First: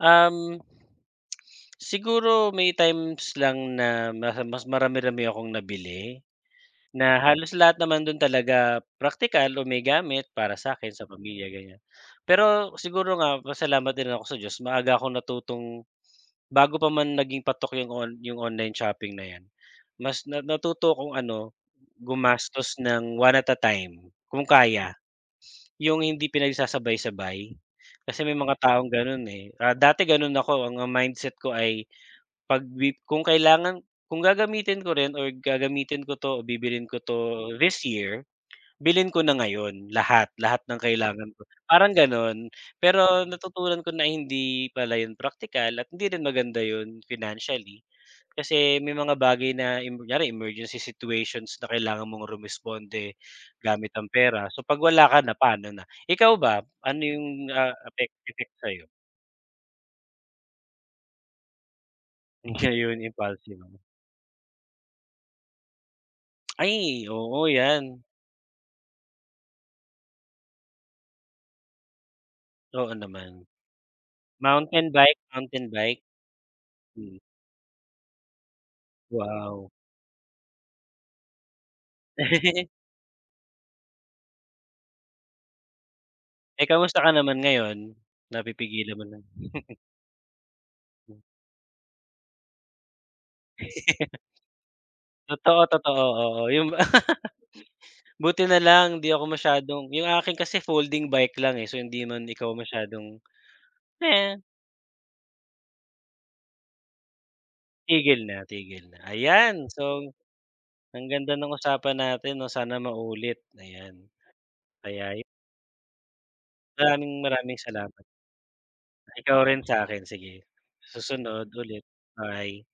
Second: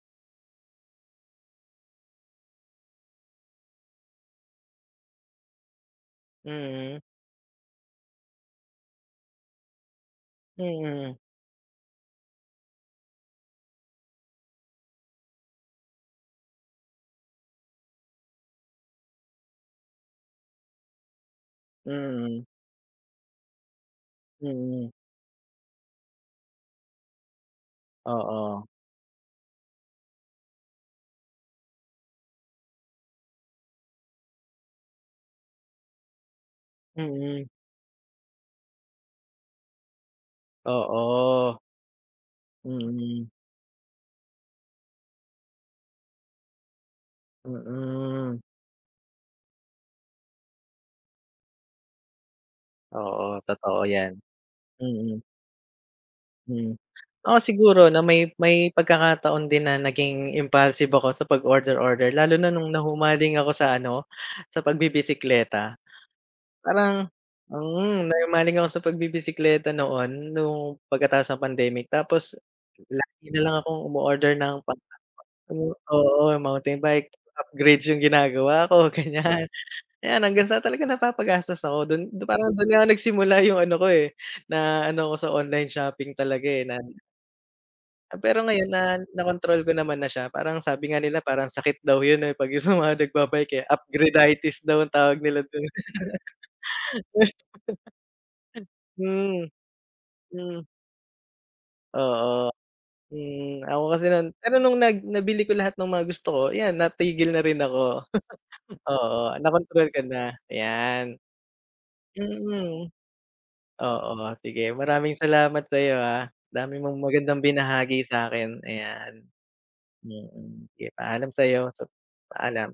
Uhm, siguro may times lang na mas mas marami-rami akong nabili. Mhm. Na halos lahat naman dun talaga praktikal o may gamit para sa'kin, sa Mhm. pamilya ganyan. Pero siguro nga pasalamat din ako sa Diyos maaga akong natutong bago pa man naging patok 'yung on 'yung online shopping na 'yan, mas na natuto akong ano Mhm. gumastos ng one at a time, kung Mm. kaya. 'Yung hindi pinagsasabay-sabay, kasi may mga Oo. taong ganun, eh. Ah, dati ganun ako, ang mindset ko ay 'pag lib kung kailangan kung gagamitin ko rin or gagamitin ko 'to o bibilhin ko Mm. 'to this year, bilhin ko na ngayon. Lahat, lahat ng kailangan ko, Oo. parang ganon. Pero Mm. natutunan ko na hindi pala 'yun praktikal at hindi rin maganda 'yun financially. Mm. Kasi may mga bagay na 'yun, kunyari emergency situations na kailangan mong rumesponde Oo, totoo gamit ang yan. pera. So 'pag wala Mm. ka na, pa'no na? Ikaw ba, Hmm, ano ako 'yung, ah, siguro 'no effect may effect may sa'yo? pagkakataon din na naging impulsive ako sa 'pag order-order. Lalo na noong Ayon, nahumaling ako sa impulsive. ano, sa pagbibisikleta. Parang Ay, oo, 'yan. mhm, nahumaling ako sa pagbibisekleta noon, noong pagkatapos ng pandemic. Tapos Oo lagi naman. nalang akong umu-order ng Mountain bike, mountain [unintelligible] bike. oo, mountain bike, Mm. upgrades 'yung ginagawa ko ganyan. Wow! Kaya hanggang sa napapagastos ako doon. Parang doon nga ako nagsimula 'yung ano ko, eh, na ano ko sa online shopping talaga, eh, Eh, na kamusta ka naman ngayon, Ah, pero ngayon napipigilan na, mo na? na kontrol ko naman na siya. Parang sabi nga nila parang sakit daw 'yun, eh, 'pag 'yung sa mga nagbabike, eh. Upgrade-itis daw ang tawag nila Totoo, dun. totoo, oo 'yung ba buti nalang di ako Hmm. masyadong 'yung akin Hmm. kasi folding bike lang, eh, so hindi man Oo, ikaw masyadong hmm. Ako kasi eh. pero nung nag nabili ko lahat ng mga gusto ko iyan, natigil na rin ako, Tigil na tigil na, oo. Na ayan! kontrol ka So, na, ang yan. ganda ng usapan natin 'no, sana Mm. maulit ayan. Oo, sige. Maraming Kaya salamat sa'yo, ah, dami mong Maraming, magandang maraming salamat! binahagi sa'kin, ayan. Ikaw rin sa'kin sige, Mm, sige paalam susunod sa'yo ulit, sa bye. paalam.